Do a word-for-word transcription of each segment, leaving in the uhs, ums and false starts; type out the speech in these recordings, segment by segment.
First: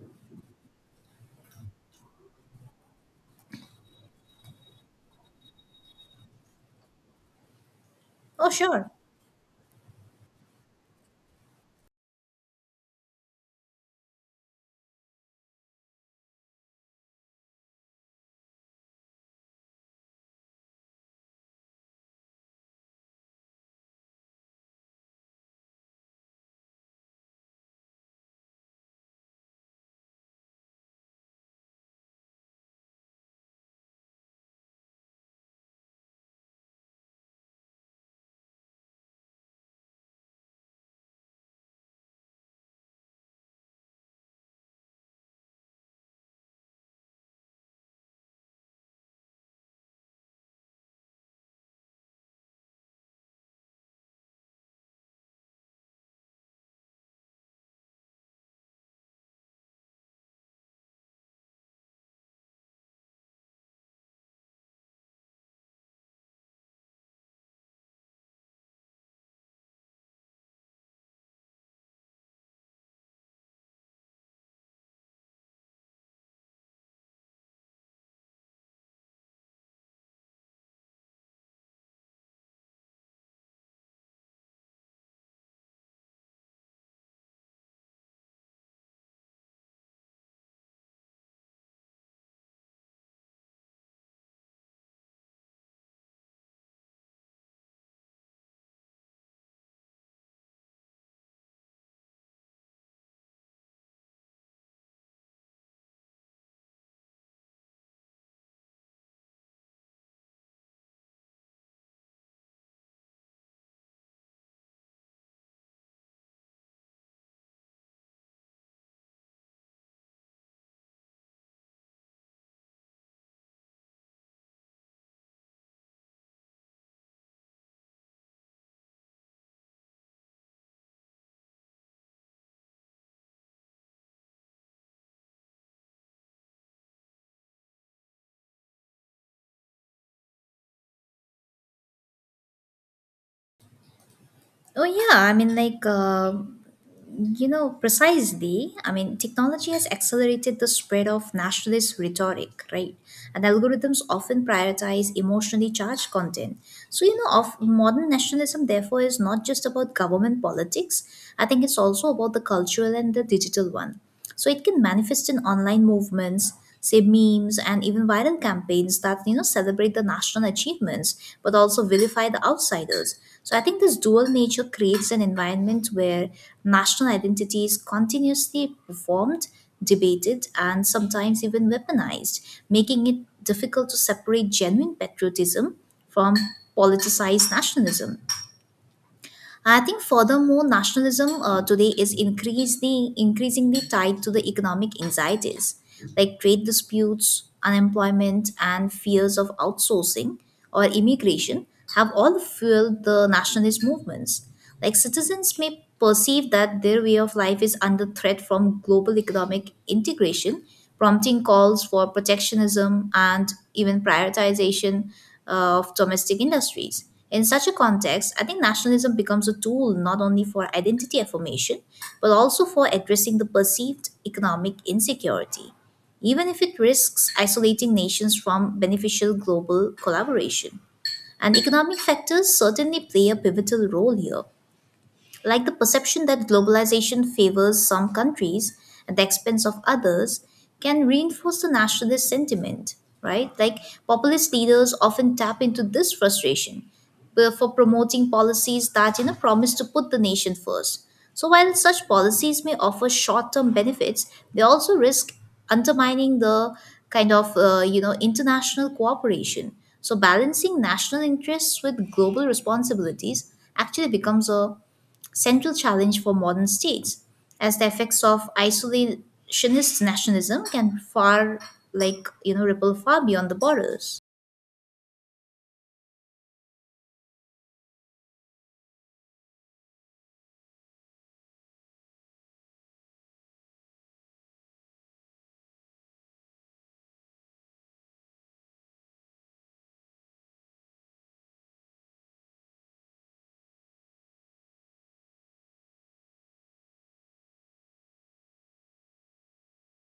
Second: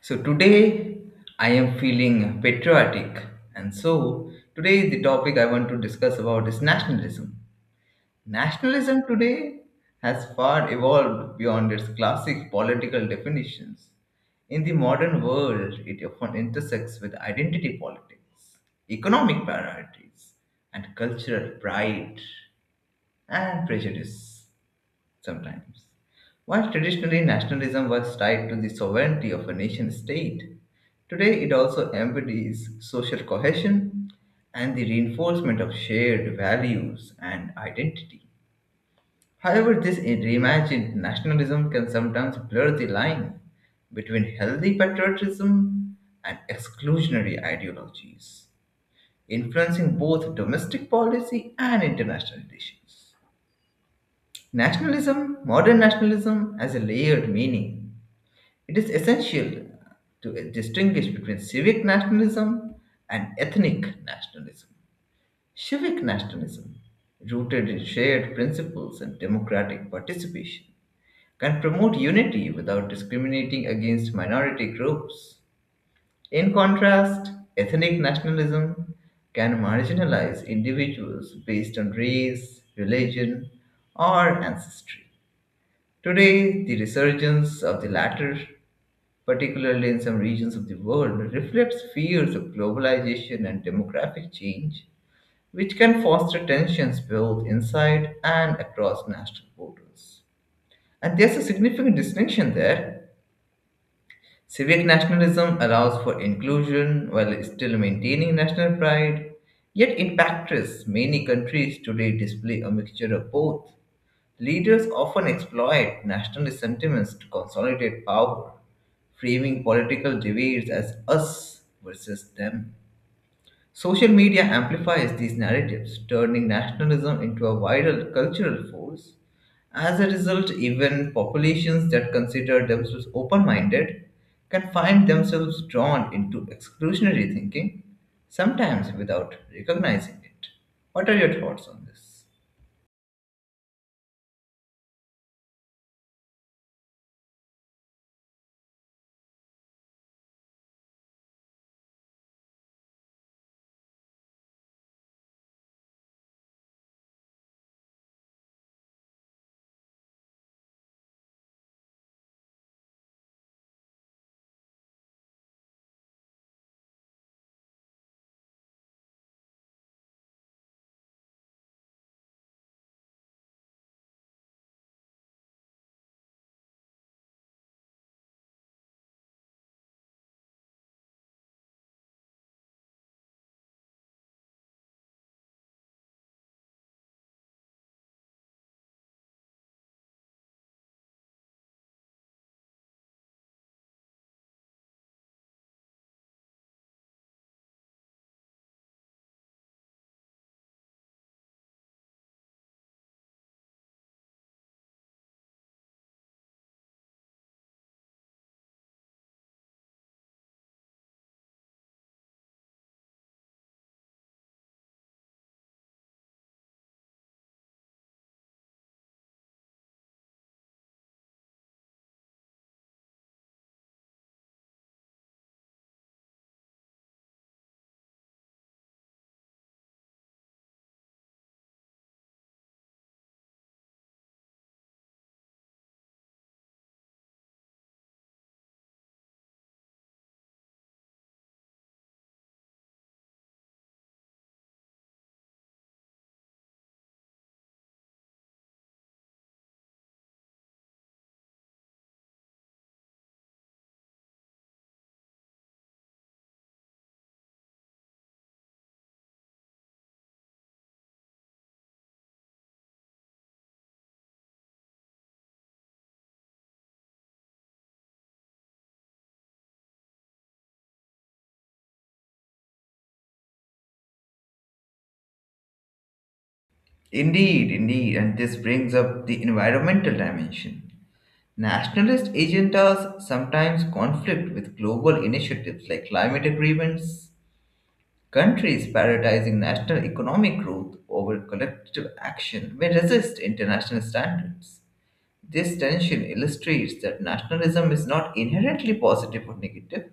So today I am feeling patriotic and so today the topic I want to discuss about is nationalism. Oh, sure. Nationalism today has far evolved beyond its classic political definitions. In the modern world, it often intersects with identity politics, economic priorities, and cultural pride and prejudice sometimes. While traditionally nationalism was tied to the sovereignty of a nation state, today it also embodies social cohesion and the reinforcement of shared values and identity. However, this reimagined nationalism can sometimes blur the line between healthy patriotism and exclusionary ideologies, influencing both domestic policy and international relations. Nationalism, modern nationalism, has a layered meaning. It is essential to distinguish between civic nationalism and ethnic nationalism. Civic nationalism, rooted in shared principles and democratic participation, can promote unity without discriminating against minority groups. In contrast, ethnic nationalism can marginalize individuals based on race, religion, or ancestry. Today, the resurgence of the latter, particularly in some regions of the world, reflects fears of globalization and demographic change, which can foster tensions both inside and across national borders. And there's a significant distinction there. Civic nationalism allows for inclusion while still maintaining national pride, yet in practice, many countries today display a mixture of both. Leaders often exploit nationalist sentiments to consolidate power, framing political debates as us versus them. Social media amplifies these narratives, turning nationalism into a viral cultural force. As a result, even populations that consider themselves open minded can find themselves drawn into exclusionary thinking, sometimes without recognizing it. What are your thoughts on this? Oh, yeah. I mean, like, uh, you know, precisely. I mean, technology has accelerated the spread of nationalist rhetoric, right? And algorithms often prioritize emotionally charged content. So, you know, of modern nationalism, therefore, is not just about government politics. I think it's also about the cultural and the digital one. So it can manifest in online movements, say memes and even viral campaigns that you know celebrate the national achievements but also vilify the outsiders. So I think this dual nature creates an environment where national identity is continuously performed, debated, and sometimes even weaponized, making it difficult to separate genuine patriotism from politicized nationalism. I think furthermore, nationalism uh, today is increasingly increasingly tied to the economic anxieties, like trade disputes, unemployment, and fears of outsourcing or immigration have all fueled the nationalist movements. Like citizens may perceive that their way of life is under threat from global economic integration, prompting calls for protectionism and even prioritization uh, of domestic industries. In such a context, I think nationalism becomes a tool not only for identity affirmation, but also for addressing the perceived economic insecurity, even if it risks isolating nations from beneficial global collaboration. And economic factors certainly play a pivotal role here, like the perception that globalization favors some countries at the expense of others can reinforce the nationalist sentiment, right? Like populist leaders often tap into this frustration uh, for promoting policies that you know promise to put the nation first. So while such policies may offer short-term benefits, they also risk undermining the kind of uh, you know international cooperation. So balancing national interests with global responsibilities actually becomes a central challenge for modern states, as the effects of isolationist nationalism can far, like you know ripple far beyond the borders. Indeed, indeed, and this brings up the environmental dimension. Nationalist agendas sometimes conflict with global initiatives like climate agreements. Countries prioritizing national economic growth over collective action may resist international standards. This tension illustrates that nationalism is not inherently positive or negative,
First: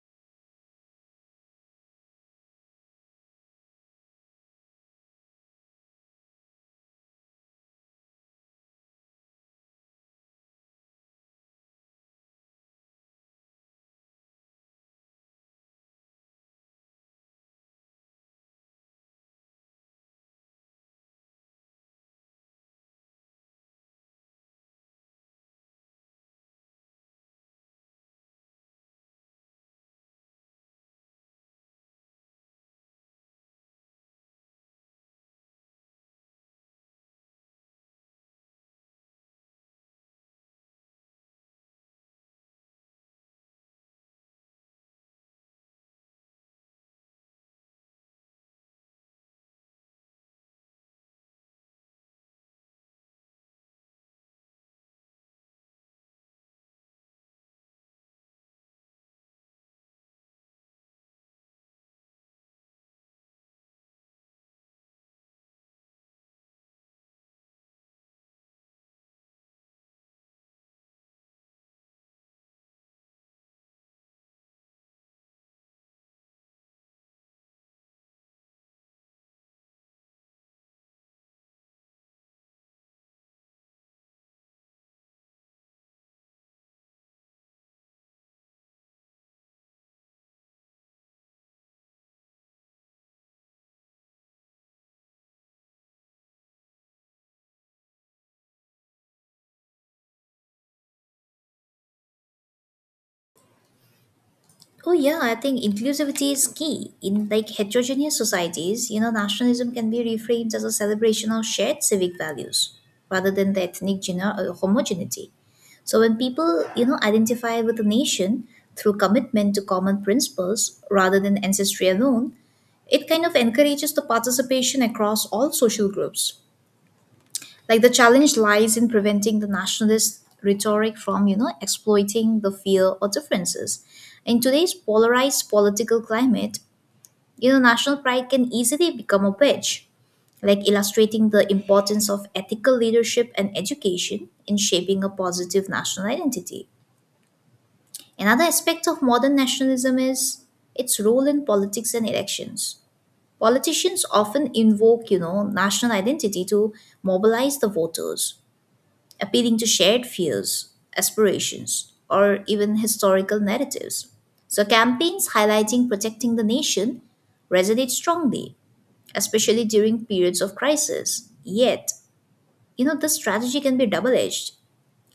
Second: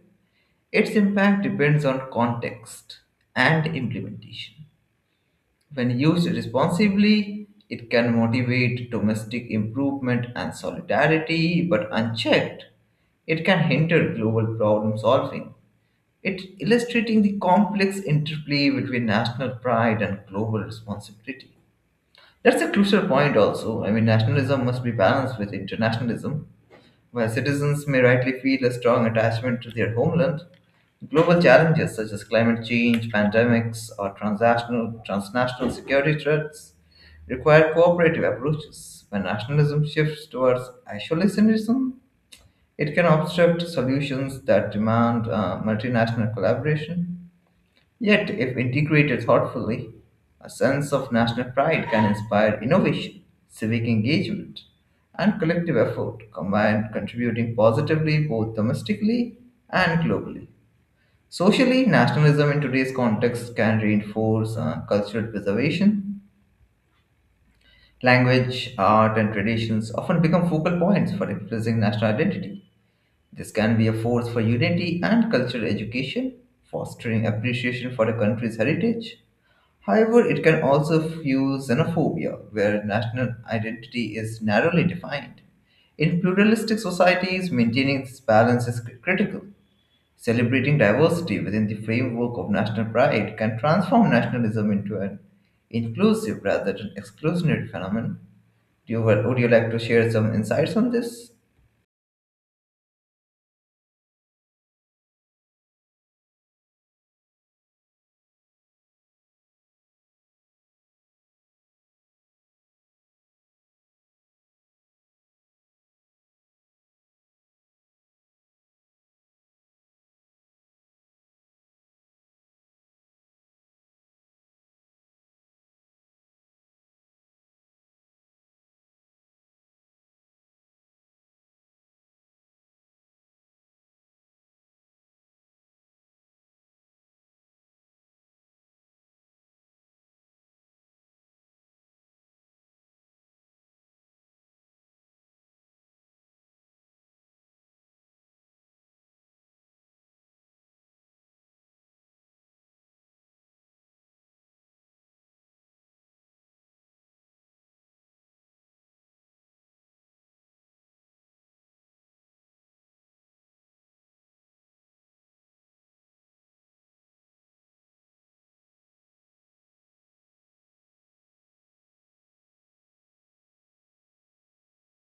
its impact depends on context and implementation. When used responsibly, it can motivate domestic improvement and solidarity, but unchecked, it can hinder global problem solving. It illustrating the complex interplay between national pride and global responsibility. That's a crucial point also. I mean, nationalism must be balanced with internationalism, where citizens may rightly feel a strong attachment to their homeland. Global challenges such as climate change, pandemics, or transnational, transnational security threats require cooperative approaches. When nationalism shifts towards isolationism, it can obstruct solutions that demand uh, multinational collaboration. Yet, if integrated thoughtfully, a sense of national pride can inspire innovation, civic engagement, and collective effort, combined contributing positively both domestically and globally. Socially, nationalism in today's context can reinforce uh, cultural preservation. Language, art, and traditions often become focal points for expressing national identity. This can be a force for unity and cultural education, fostering appreciation for a country's heritage. However, it can also fuel xenophobia, where national identity is narrowly defined. In pluralistic societies, maintaining this balance is cri- critical. Celebrating diversity within the framework of national pride can transform nationalism into an inclusive rather than exclusionary phenomenon. Do you, would you like to share some insights on this? Oh yeah, I think inclusivity is key. In like heterogeneous societies, you know, nationalism can be reframed as a celebration of shared civic values rather than the ethnic geno- uh, homogeneity. So when people, you know, identify with a nation through commitment to common principles rather than ancestry alone, it kind of encourages the participation across all social groups, like the challenge lies in preventing the nationalist rhetoric from you know exploiting the fear or differences in today's polarized political climate. You know national pride can easily become a wedge, like illustrating the importance of ethical leadership and education in shaping a positive national identity. Another aspect of modern nationalism is its role in politics and elections. Politicians often invoke you know national identity to mobilize the voters, appealing to shared fears, aspirations, or even historical narratives. So, campaigns highlighting protecting the nation resonate strongly, especially during periods of crisis. Yet, you know, this strategy can be double edged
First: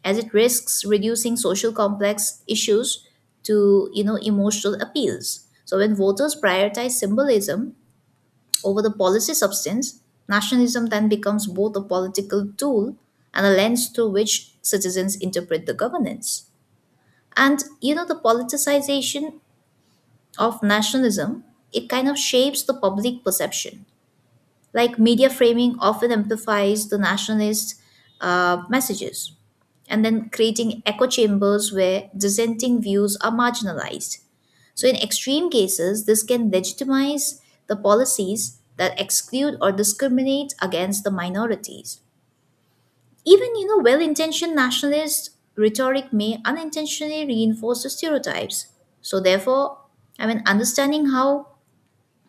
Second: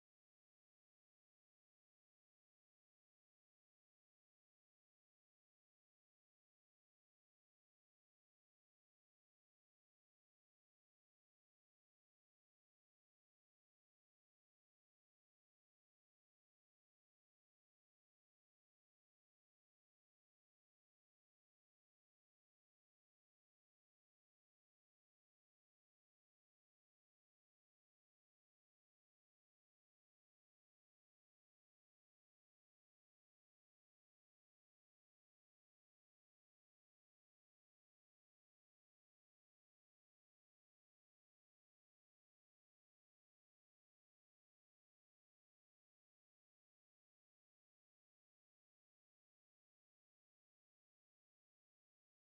as it risks reducing social complex issues to, you know, emotional appeals. So, when voters prioritize symbolism over the policy substance, nationalism then becomes both a political tool and a lens through which citizens interpret the governance. And you know, the politicization of nationalism, it kind of shapes the public perception. Like media framing often amplifies the nationalist uh, messages and then creating echo chambers where dissenting views are marginalized. So, in extreme cases, this can legitimize the policies that exclude or discriminate against the minorities. Even, you know, well intentioned nationalist rhetoric may unintentionally reinforce the stereotypes. So, therefore, I mean, understanding how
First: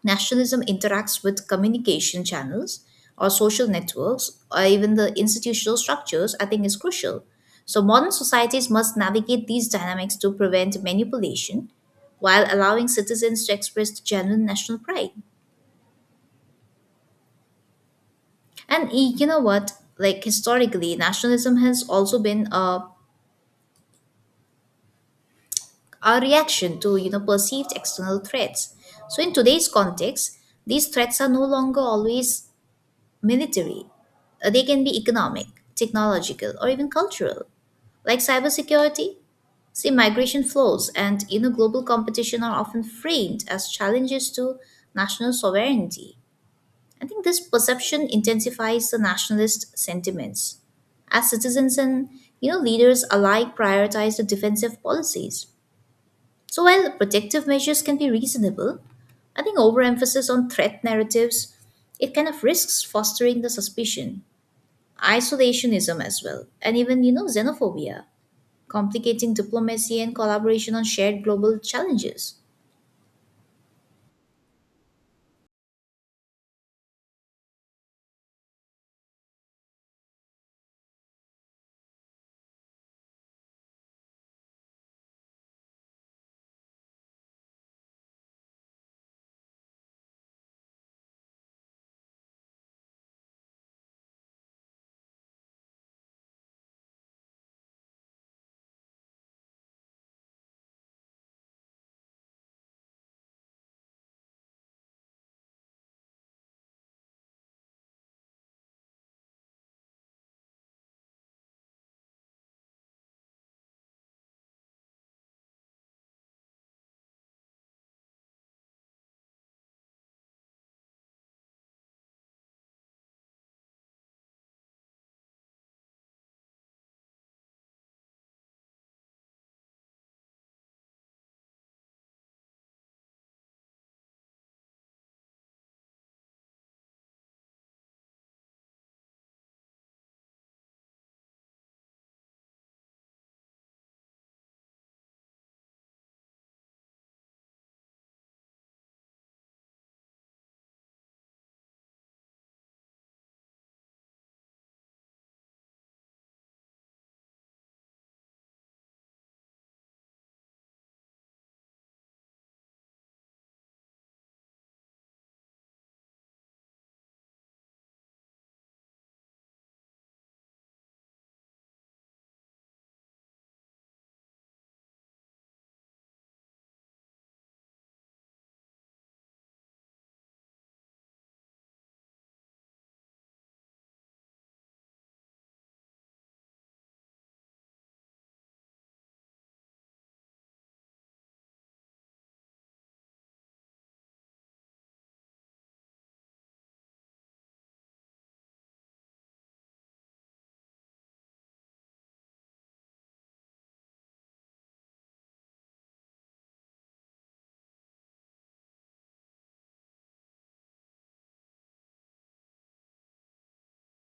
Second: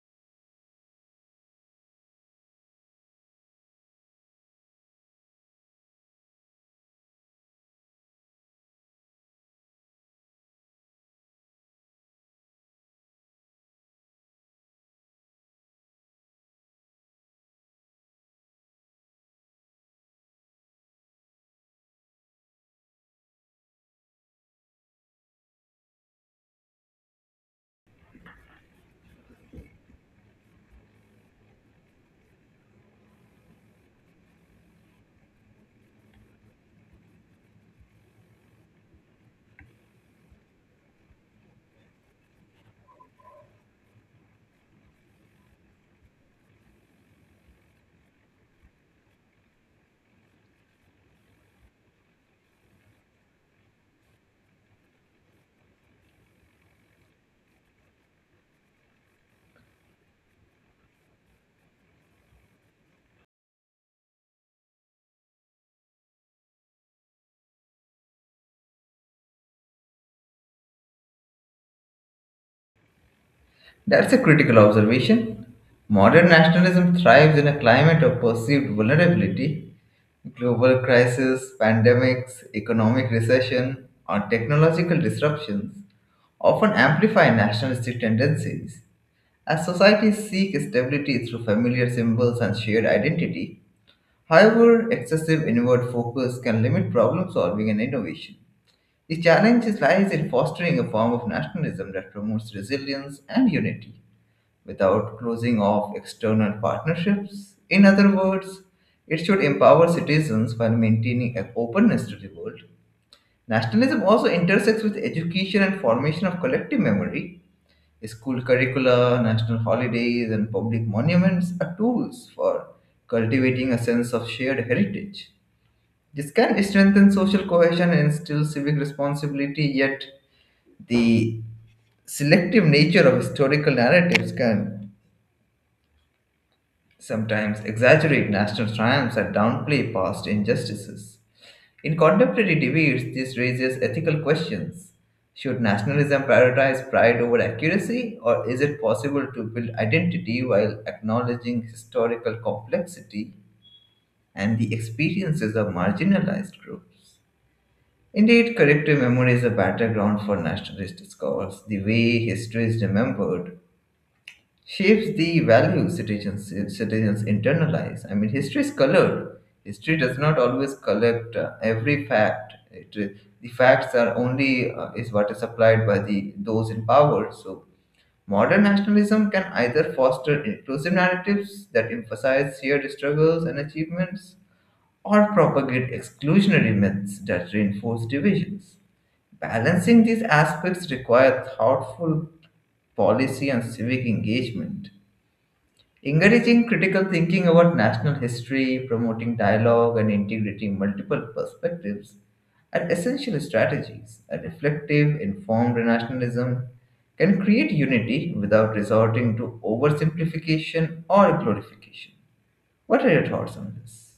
nationalism interacts with communication channels or social networks or even the institutional structures, I think is crucial. So, modern societies must navigate these dynamics to prevent manipulation while allowing citizens to express the genuine national pride. And y- you know what? Like historically, nationalism has also been a, a reaction to you know perceived external threats. So in today's context, these threats are no longer always military. Uh, They can be economic, technological, or even cultural, like cybersecurity. See, migration flows and you know global competition are often framed as challenges to national sovereignty. I think this perception intensifies the nationalist sentiments as citizens and you know leaders alike prioritize the defensive policies. So while protective measures can be reasonable, I think overemphasis on threat narratives it kind of risks fostering the suspicion, isolationism as well, and even, you know, xenophobia, complicating diplomacy and collaboration on shared global challenges. That's a critical observation. Modern nationalism thrives in a climate of perceived vulnerability, global crises, pandemics, economic recession, or technological disruptions often amplify nationalistic tendencies. As societies seek stability through familiar symbols and shared identity, however, excessive inward focus can limit problem solving and innovation. The challenge is- lies in fostering a form of nationalism that promotes resilience and unity without closing off external partnerships. In other words, it should empower citizens while maintaining an openness to the world. Nationalism also intersects with education and formation of collective memory. School curricula, national holidays, and public monuments are tools for cultivating a sense of shared heritage. This can strengthen social cohesion and instill civic responsibility, yet, the selective nature of historical narratives can sometimes exaggerate national triumphs and downplay past injustices. In contemporary debates, this raises ethical questions. Should nationalism prioritize pride over accuracy, or is it possible to build identity while acknowledging historical complexity and the experiences of marginalized groups? Indeed, collective memory is a battleground for nationalist discourse. The way history is remembered shapes the values citizens citizens internalize. I mean, history is colored. History does not always collect uh, every fact. It, uh, the facts are only uh, is what is supplied by the those in power. So modern nationalism can either foster inclusive narratives that emphasize shared struggles and achievements, or propagate exclusionary myths that reinforce divisions. Balancing these aspects requires thoughtful policy and civic engagement. Encouraging critical thinking about national history, promoting dialogue, and integrating multiple perspectives are essential strategies. A reflective, informed nationalism can create unity without resorting to oversimplification or glorification. What are your thoughts on this?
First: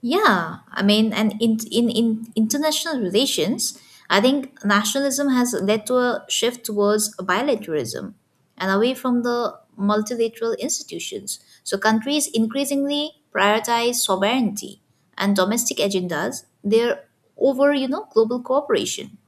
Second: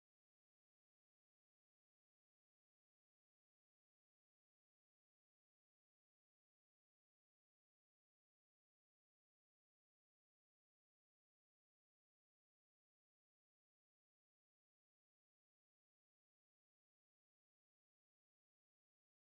Yeah, I mean, and in, in, in international relations, I think nationalism has led to a shift towards bilateralism and away from the multilateral institutions. So countries increasingly prioritize sovereignty and domestic agendas there over, you know, global cooperation.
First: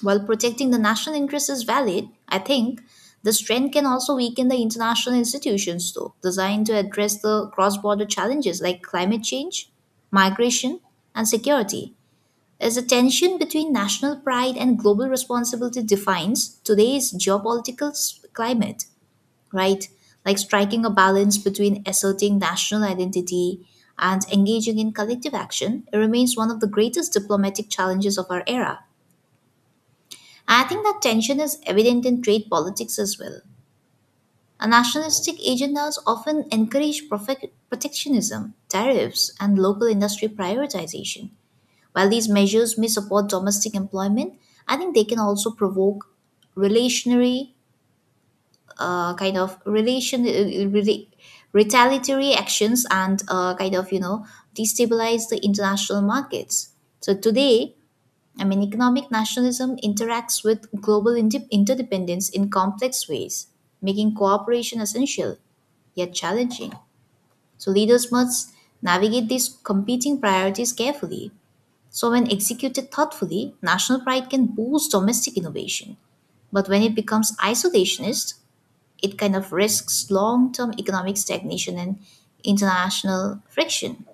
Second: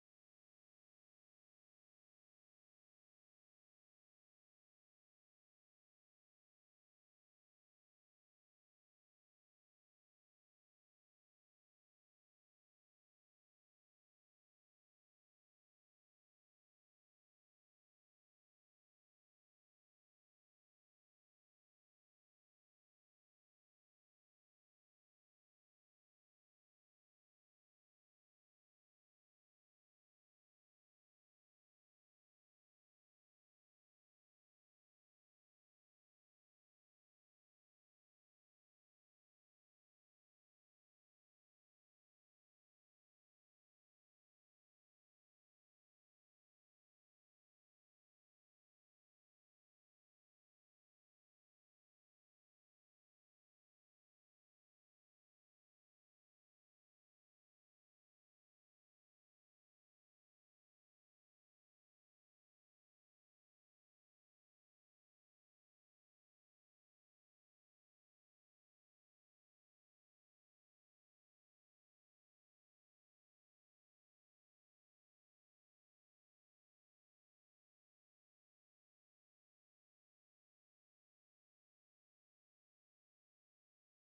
While protecting the national interest is valid, I think the strength can also weaken the international institutions, though, designed to address the cross border challenges like climate change, migration, and security. As the tension between national pride and global responsibility defines today's geopolitical s- climate, right? Like striking a balance between asserting national identity and engaging in collective action, it remains one of the greatest diplomatic challenges of our era. I think that tension is evident in trade politics as well. A nationalistic agendas often encourage profe- protectionism, tariffs, and local industry prioritization. While these measures may support domestic employment, I think they can also provoke relationary uh, kind of relation uh, rela- retaliatory actions and uh, kind of you know destabilize the international markets. So today, I mean, economic nationalism interacts with global inde- interdependence in complex ways, making cooperation essential, yet challenging. So, leaders must navigate these competing priorities carefully. So, when executed thoughtfully, national pride can boost domestic innovation. But when it becomes isolationist, it kind of risks long term economic stagnation and international friction.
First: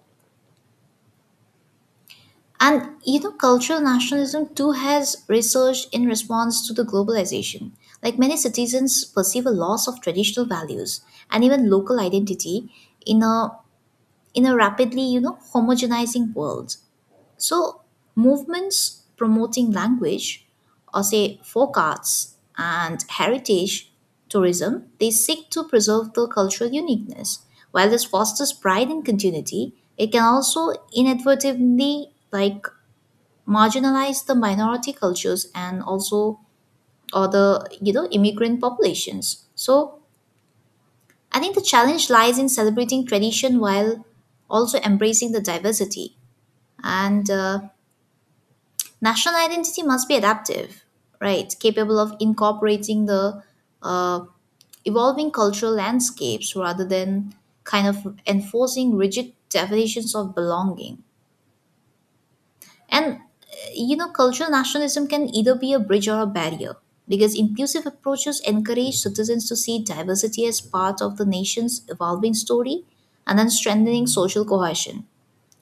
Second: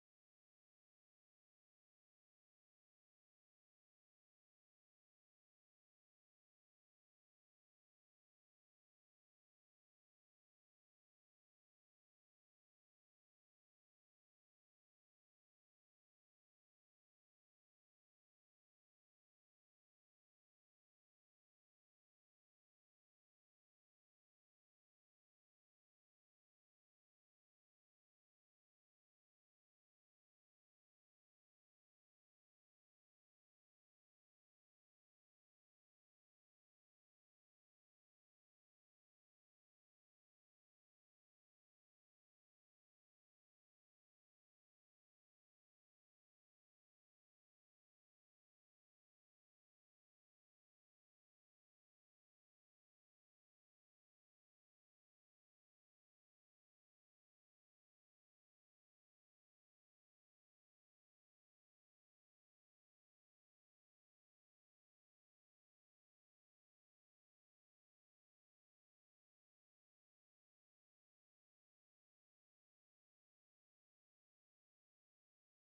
And you know, cultural nationalism too has resurged in response to the globalization. Like many citizens perceive a loss of traditional values and even local identity in a in a rapidly, you know, homogenizing world. So movements promoting language or say folk arts and heritage tourism, they seek to preserve the cultural uniqueness. While this fosters pride and continuity, it can also inadvertently, like, marginalize the minority cultures and also or the you know immigrant populations. So I think the challenge lies in celebrating tradition while also embracing the diversity, and uh, national identity must be adaptive, right? Capable of incorporating the uh, evolving cultural landscapes rather than kind of enforcing rigid definitions of belonging. And uh, you know, cultural nationalism can either be a bridge or a barrier because inclusive approaches encourage citizens to see diversity as part of the nation's evolving story and then strengthening social cohesion.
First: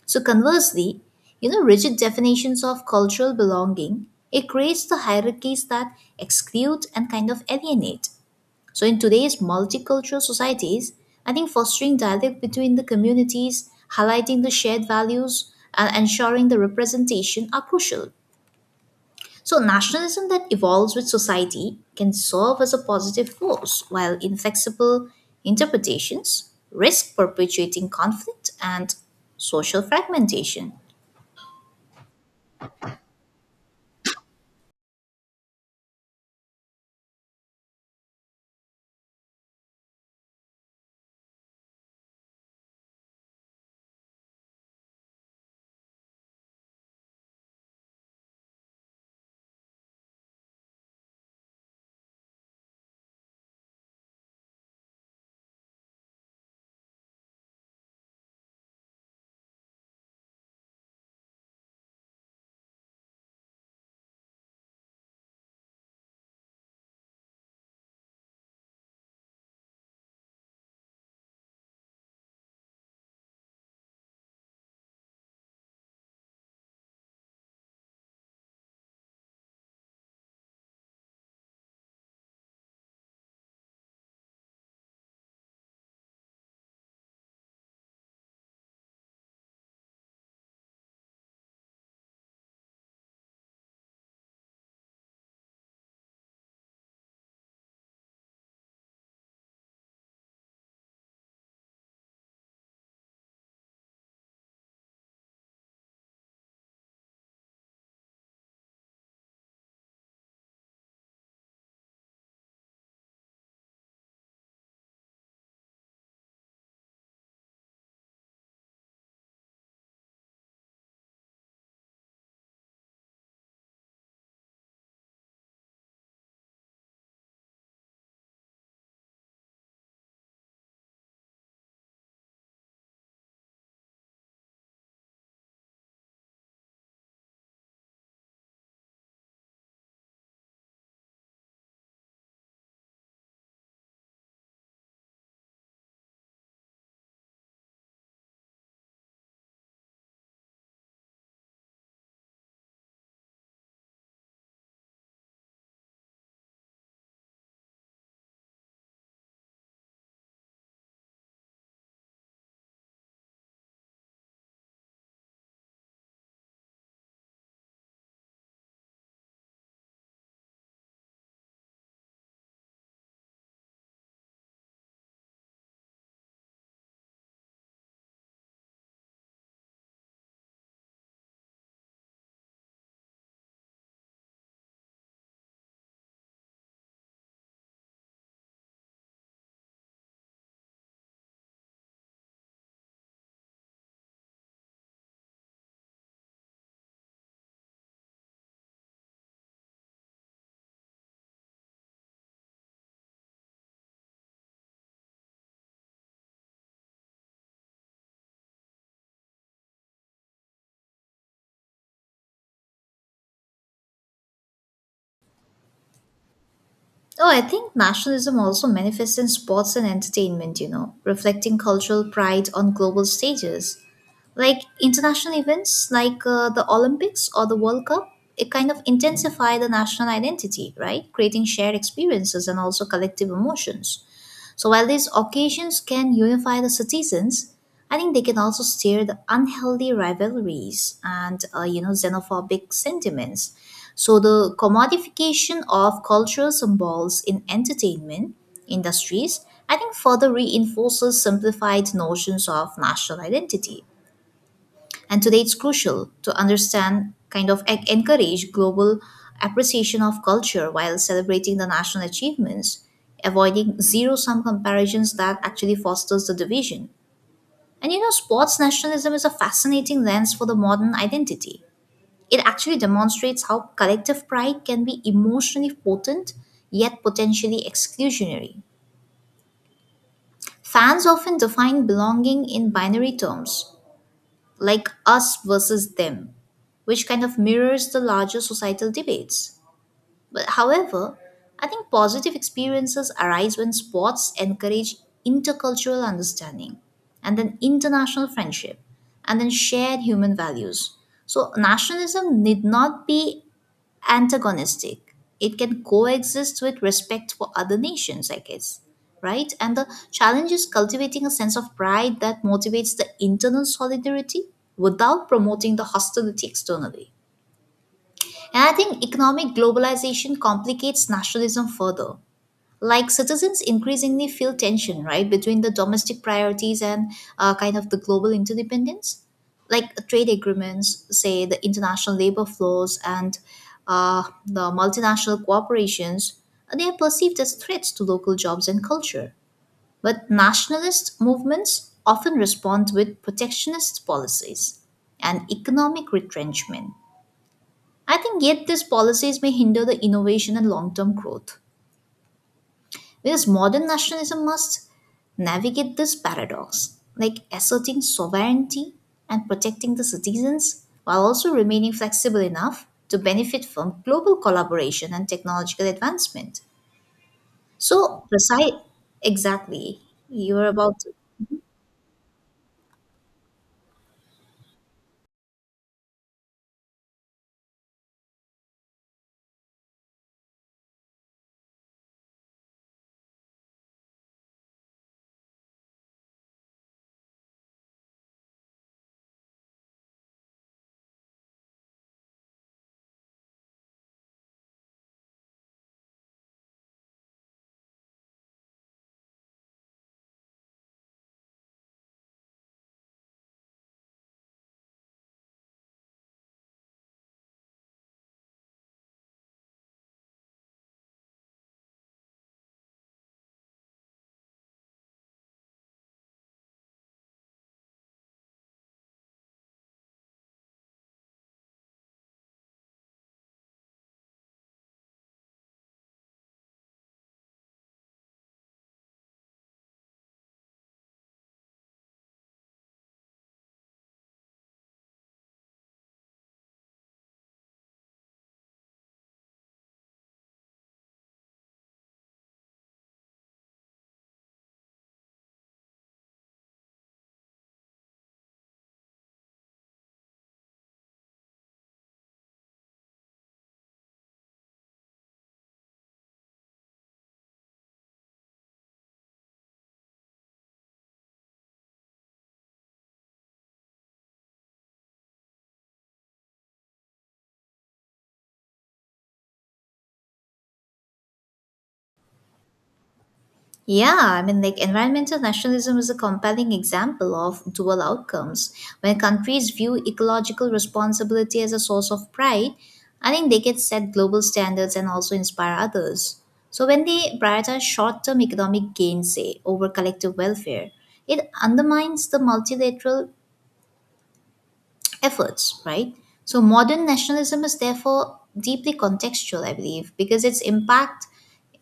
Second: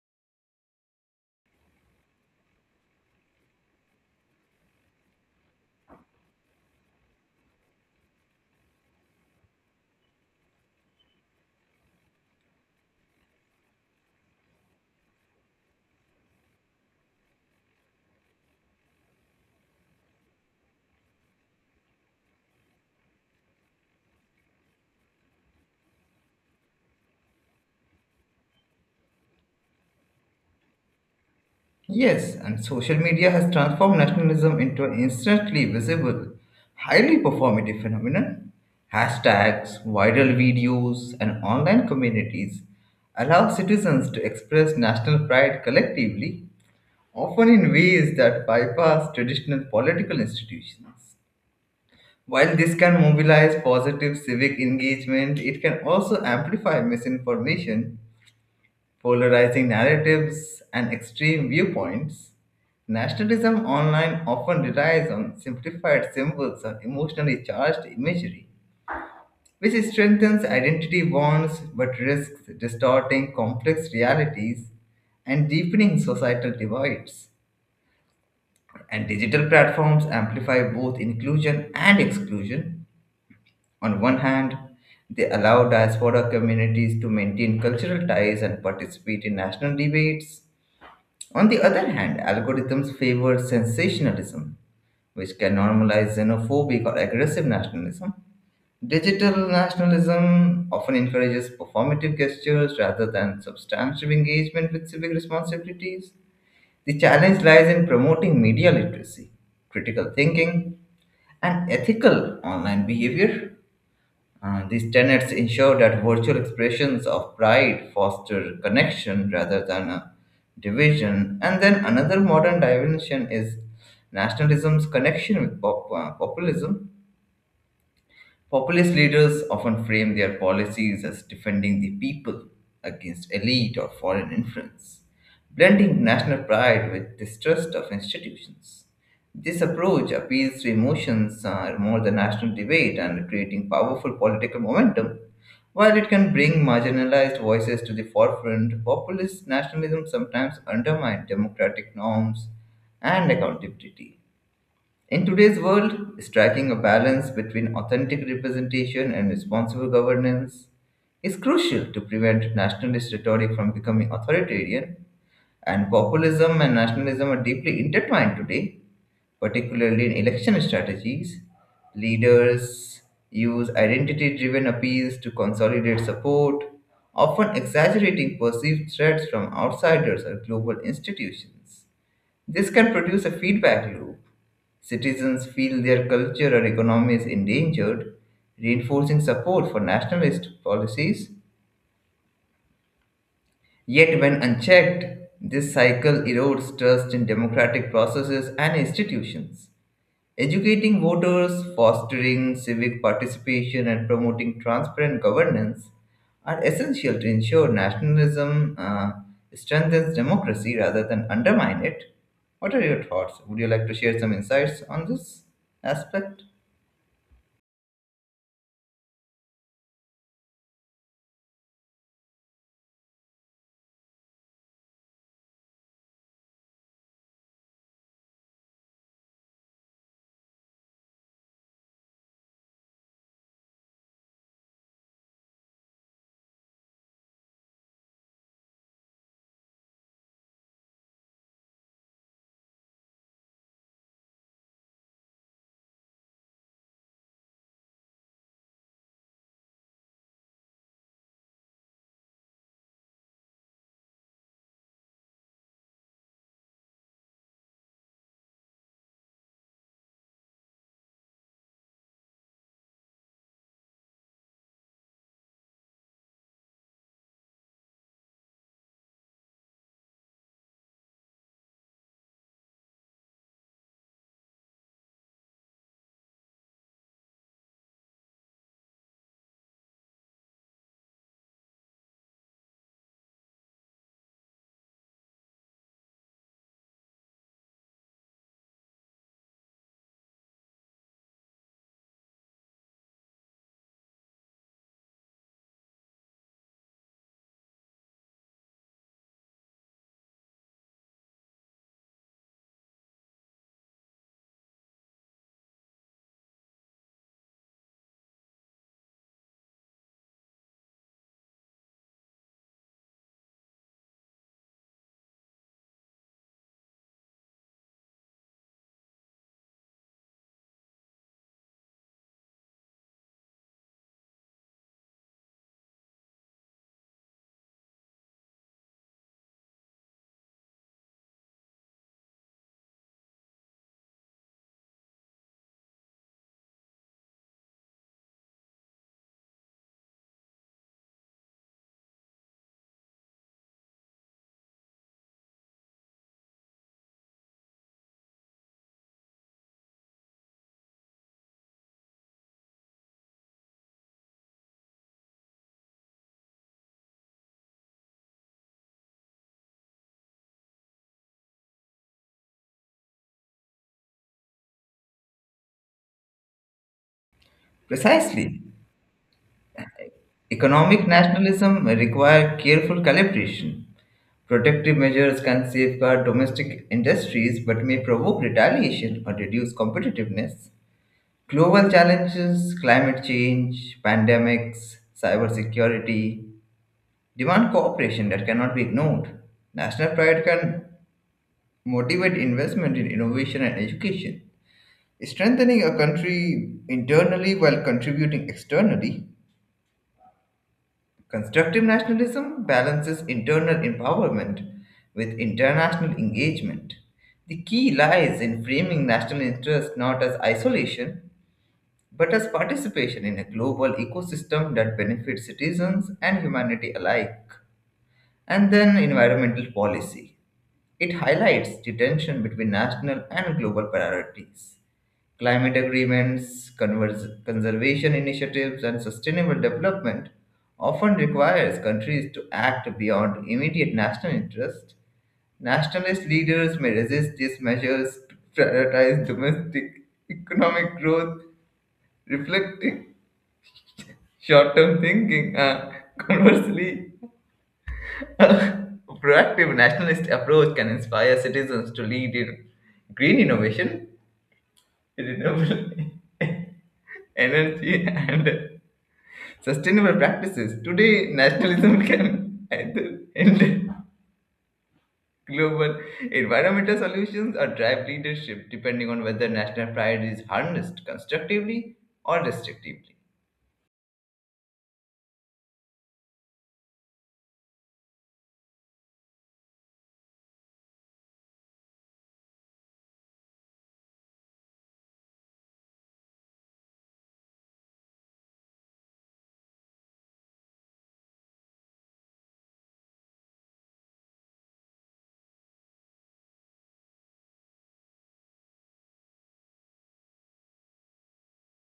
So, conversely, you know, rigid definitions of cultural belonging, it creates the hierarchies that exclude and kind of alienate. So, in today's multicultural societies, I think fostering dialogue between the communities, highlighting the shared values, and ensuring the representation are crucial. So, nationalism that evolves with society can serve as a positive force, while inflexible interpretations risk perpetuating conflict and social fragmentation. Yes, and social media has transformed nationalism into an instantly visible, highly performative phenomenon. Hashtags, viral videos, and online communities allow citizens to express national pride collectively, often in ways that bypass traditional political institutions. While this can mobilize positive civic engagement, it can also amplify misinformation polarizing narratives, and extreme viewpoints. Nationalism online often relies on simplified symbols or emotionally charged imagery, which strengthens identity bonds but risks distorting complex realities and deepening societal divides. And digital platforms amplify both inclusion and exclusion. On one hand, they allow diaspora communities to maintain cultural ties and participate in national debates. On the other hand, algorithms favor sensationalism, which can normalize xenophobic or aggressive nationalism. Digital nationalism often encourages performative gestures rather than substantive engagement with civic responsibilities. The challenge lies in promoting media literacy, critical thinking, and ethical online behavior. Uh, these tenets ensure that virtual expressions of pride foster connection rather than a division. And then another modern dimension is nationalism's connection with pop, uh, populism. Populist leaders often frame their policies as defending the people against elite or foreign influence, blending national pride with distrust of institutions. This approach appeals to emotions uh, more than national debate and creating powerful political momentum. While it can bring marginalized voices to the forefront, populist nationalism sometimes undermines democratic norms and accountability. In today's world, striking a balance between authentic representation and responsible governance is crucial to prevent nationalist rhetoric from becoming authoritarian. And populism and nationalism are deeply intertwined today, particularly in election strategies. Leaders use identity driven appeals to consolidate support, often exaggerating perceived threats from outsiders or global institutions. This can produce a feedback loop. Citizens feel their culture or economy is endangered, reinforcing support for nationalist policies. Yet, when unchecked, this cycle erodes trust in democratic processes and institutions. Educating voters, fostering civic participation, and promoting transparent governance are essential to ensure nationalism uh, strengthens democracy rather than undermine it. What are your thoughts? Would you like to share some insights on this aspect? Oh, I think nationalism also manifests in sports and entertainment, you know, reflecting cultural pride on global stages. Like international events like uh, the Olympics or the World Cup, it kind of intensify the national identity, right? Creating shared experiences and also collective emotions. So while these occasions can unify the citizens, I think they can also stir the unhealthy rivalries and uh, you know xenophobic sentiments. So the commodification of cultural symbols in entertainment industries, I think, further reinforces simplified notions of national identity. And today it's crucial to understand, kind of en- encourage global appreciation of culture while celebrating the national achievements, avoiding zero sum comparisons that actually fosters the division. And you know, sports nationalism is a fascinating lens for the modern identity. It actually demonstrates how collective pride can be emotionally potent yet potentially exclusionary. Fans often define belonging in binary terms like us versus them, which kind of mirrors the larger societal debates. But however, I think positive experiences arise when sports encourage intercultural understanding and then international friendship and then shared human values. So nationalism need not be antagonistic. It can coexist with respect for other nations, I guess, right? And the challenge is cultivating a sense of pride that motivates the internal solidarity without promoting the hostility externally. And I think economic globalization complicates nationalism further, like citizens increasingly feel tension, right, between the domestic priorities and uh, kind of the global interdependence, like trade agreements, say the international labor flows and uh, the multinational corporations, they are perceived as threats to local jobs and culture, but nationalist movements often respond with protectionist policies and economic retrenchment. I think yet these policies may hinder the innovation and long-term growth because modern nationalism must navigate this paradox, like asserting sovereignty and protecting the citizens while also remaining flexible enough to benefit from global collaboration and technological advancement. So, Precisely. precise, exactly. You were about Economic to. nationalism may require careful calibration. Protective measures can safeguard domestic industries but may provoke retaliation or reduce competitiveness. Global challenges, climate change, pandemics, cybersecurity demand cooperation that cannot be ignored. National pride can motivate investment in innovation and education. Strengthening a country internally while contributing externally. Constructive nationalism balances internal empowerment with international engagement. The key lies in framing national interest not as isolation, but as participation in a global ecosystem that benefits citizens and humanity alike. And then environmental policy. It highlights the tension between national and global priorities climate agreements, convers- conservation initiatives, and sustainable development often requires countries to act beyond immediate national interest. Nationalist leaders may resist these measures to prioritize domestic economic growth, reflecting short-term thinking. Uh, conversely, a proactive nationalist approach can inspire citizens to lead in green innovation, renewable energy, and sustainable practices. Today, nationalism can either end global environmental solutions or drive leadership, depending on whether national pride is harnessed constructively or restrictively. Yeah, I mean, like environmental nationalism is a compelling example of dual outcomes. When countries view ecological responsibility as a source of pride, I think they can set global standards and also inspire others. So, when they prioritize short term economic gain, say, over collective welfare, it undermines the multilateral efforts, right? So modern nationalism is therefore deeply contextual, I believe, because its impact,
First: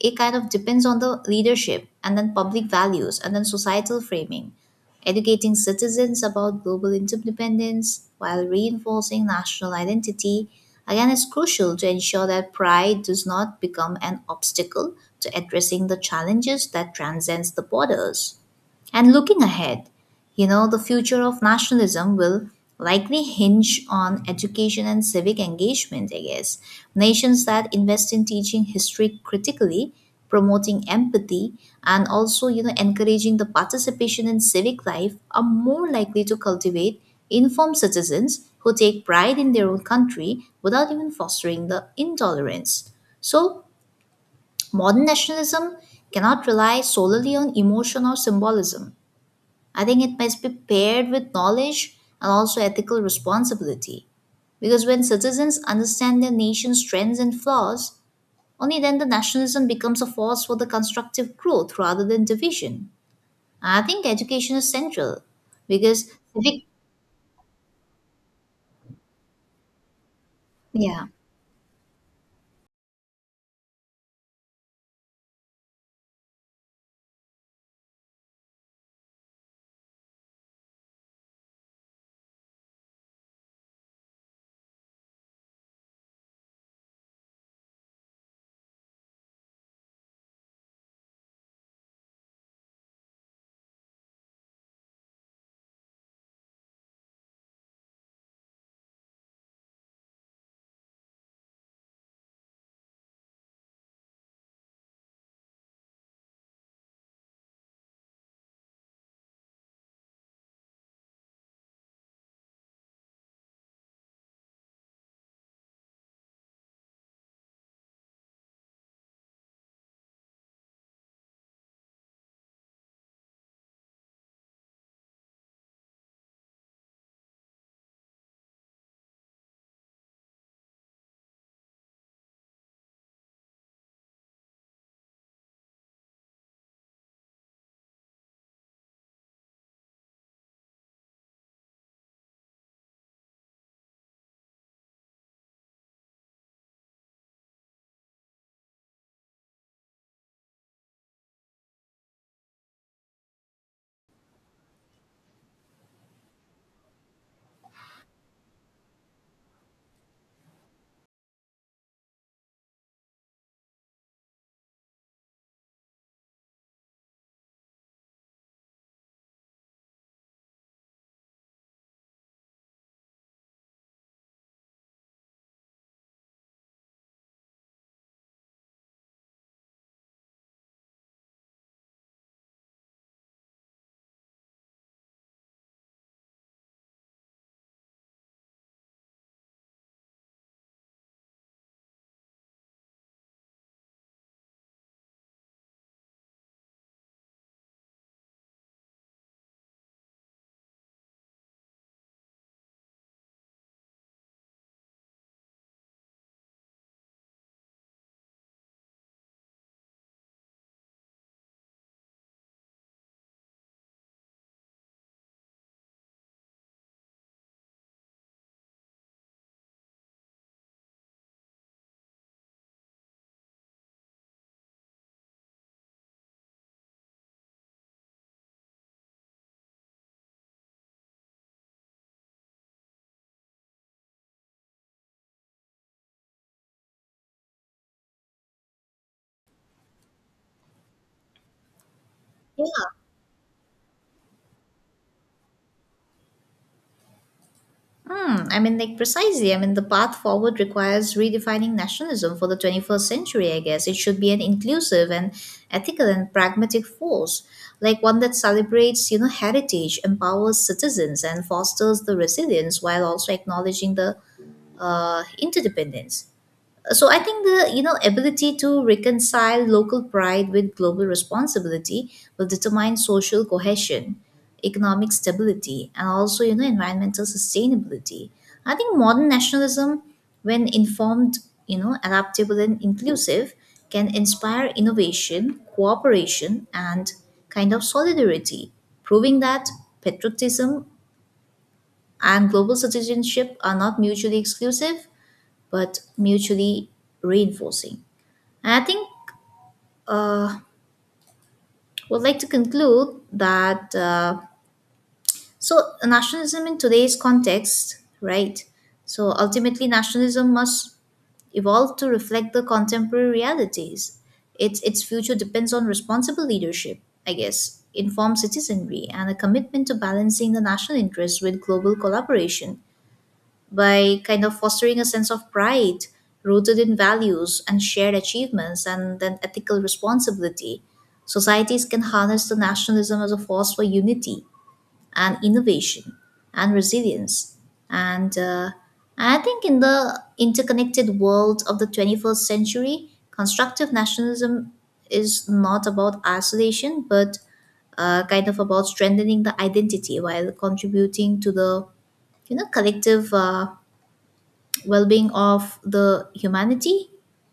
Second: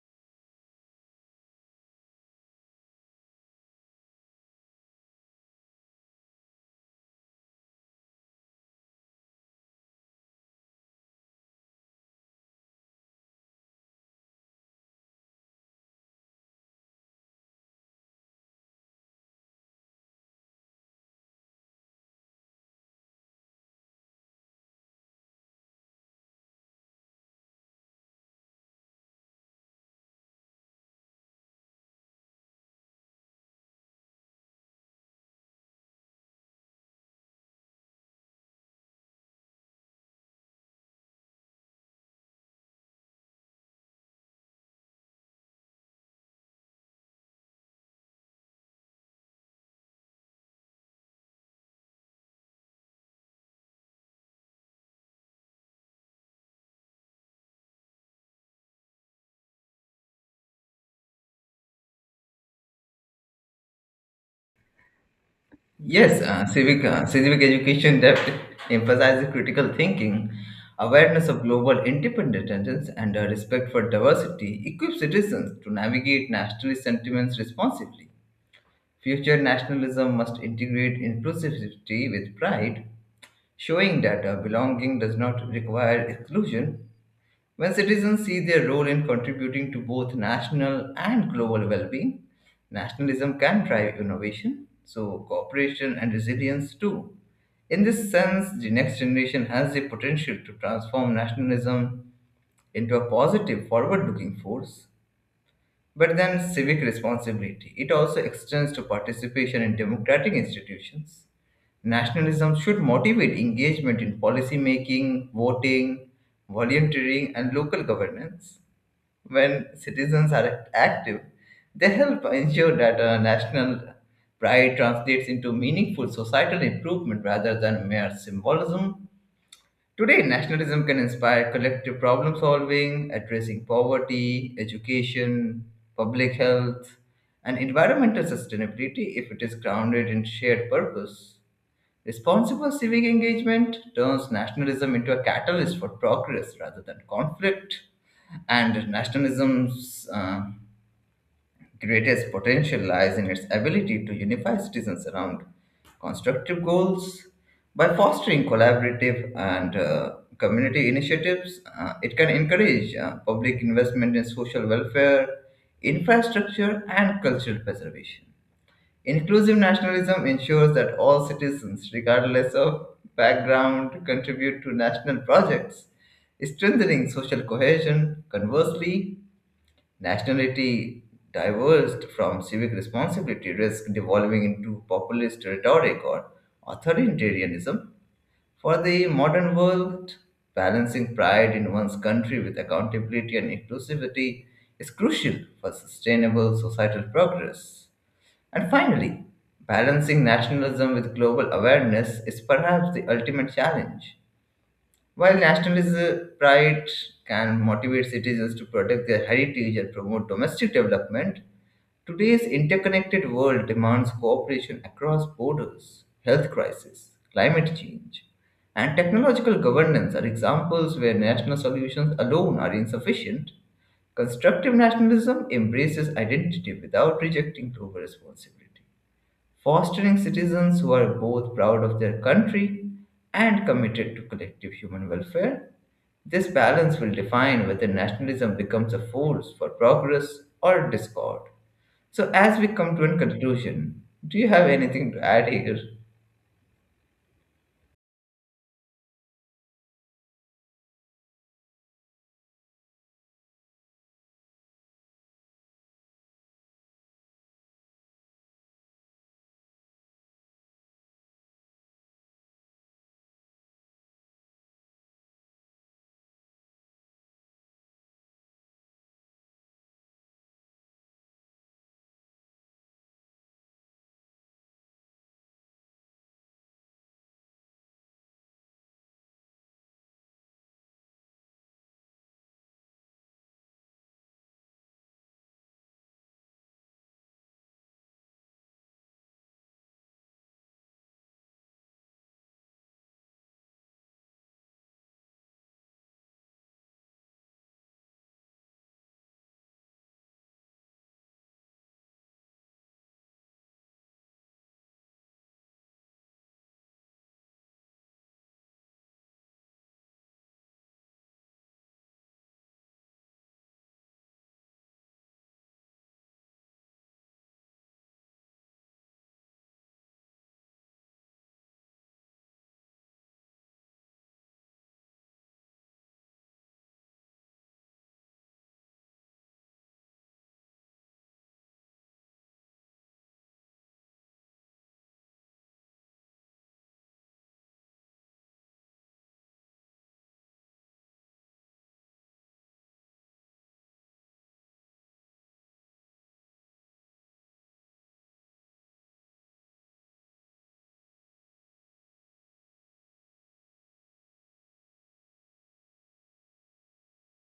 it kind of depends on the leadership and then public values and then societal framing, educating citizens about global interdependence while reinforcing national identity. Again, it's crucial to ensure that pride does not become an obstacle to addressing the challenges that transcends the borders. And looking ahead, you know, the future of nationalism will likely hinge on education and civic engagement, I guess. Nations that invest in teaching history critically, promoting empathy, and also, you know, encouraging the participation in civic life are more likely to cultivate informed citizens who take pride in their own country without even fostering the intolerance. So, modern nationalism cannot rely solely on emotion or symbolism. I think it must be paired with knowledge and also ethical responsibility. Because when citizens understand their nation's strengths and flaws, only then the nationalism becomes a force for the constructive growth rather than division. I think education is central because Yes, uh, civic, civic, uh, civic education depth emphasizes critical thinking, yeah. awareness of global interdependence, and a respect for diversity equips citizens to navigate nationalist sentiments responsibly. Future nationalism must integrate inclusivity with pride showing that uh, belonging does not require exclusion. When citizens see their role in contributing to both national and global well being, nationalism can drive innovation, so cooperation and resilience too. In this sense, the next generation has the potential to transform nationalism into a positive, forward looking force. But then civic responsibility, it also extends to participation in democratic institutions. Nationalism should motivate engagement in policy making, voting, volunteering, and local governance. When citizens are act- active, they help ensure that uh, national pride translates into meaningful societal improvement rather than mere symbolism. Today, nationalism can inspire collective problem solving, addressing poverty, education, public health, and environmental sustainability if it is grounded in shared purpose. Responsible civic engagement turns nationalism into a catalyst for progress rather than conflict, and nationalism's uh, greatest potential lies in its ability to unify citizens around constructive goals. By fostering collaborative and uh, community initiatives, uh, it can encourage uh, public investment in social welfare, infrastructure, and cultural preservation. Inclusive nationalism ensures that all citizens, regardless of background, contribute to national projects, strengthening social cohesion. Conversely, nationality divorced from civic responsibility risk devolving into populist rhetoric or authoritarianism. For the modern world, balancing pride in one's country with accountability and inclusivity is crucial for sustainable societal progress. And finally, balancing nationalism with global awareness is perhaps the ultimate challenge. While nationalist uh, pride can motivate citizens to protect their heritage and promote domestic development, today's interconnected world demands cooperation across borders. Health crisis, climate change, and technological governance are examples where national solutions alone are insufficient. Constructive nationalism embraces identity without rejecting global responsibility, fostering citizens who are both proud of their country and committed to collective human welfare. This balance will define whether nationalism becomes a force for progress or discord. So, as we come to a conclusion, do you have anything to add here? Hmm, I mean, like precisely. I mean, the path forward requires redefining nationalism for the twenty-first century, I guess. It should be an inclusive and ethical and pragmatic force, like one that celebrates, you know, heritage, empowers citizens, and fosters the resilience while also acknowledging the uh, interdependence. So I think the you know ability to reconcile local pride with global responsibility will determine social cohesion, economic stability, and also you know environmental sustainability. I think modern nationalism, when informed, you know adaptable and inclusive, can inspire innovation, cooperation, and kind of solidarity, proving that patriotism and global citizenship are not mutually exclusive but mutually reinforcing. And I think uh, would like to conclude that uh, so nationalism in today's context, right? So ultimately, nationalism must evolve to reflect the contemporary realities. Its its future depends on responsible leadership, I guess, informed citizenry, and a commitment to balancing the national interests with global collaboration. By kind of fostering a sense of pride rooted in values and shared achievements and then ethical responsibility, societies can harness the nationalism as a force for unity and innovation and resilience. And uh, I think in the interconnected world of the twenty-first century, constructive nationalism is not about isolation but uh, kind of about strengthening the identity while contributing to the you know collective uh, well-being of the humanity.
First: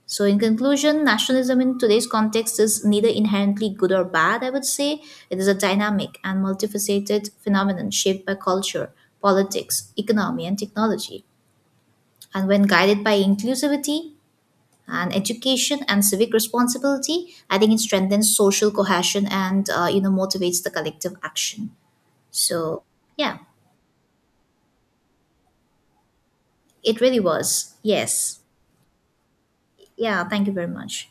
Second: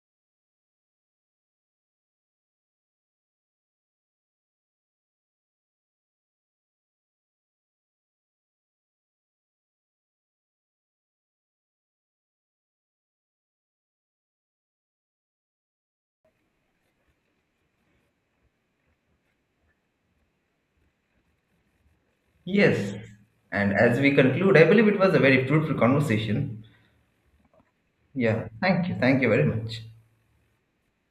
So in conclusion, nationalism in today's context is neither inherently good or bad, I would say. It is a dynamic and multifaceted phenomenon shaped by culture, politics, economy, and technology. And when guided by inclusivity and education and civic responsibility, I think it strengthens social cohesion and uh, you know motivates the collective action. So Yes. yeah, And as we conclude, I believe it was a very fruitful conversation. it really was. Yes. Yeah, thank you. Thank you very much. Yeah, thank you very much.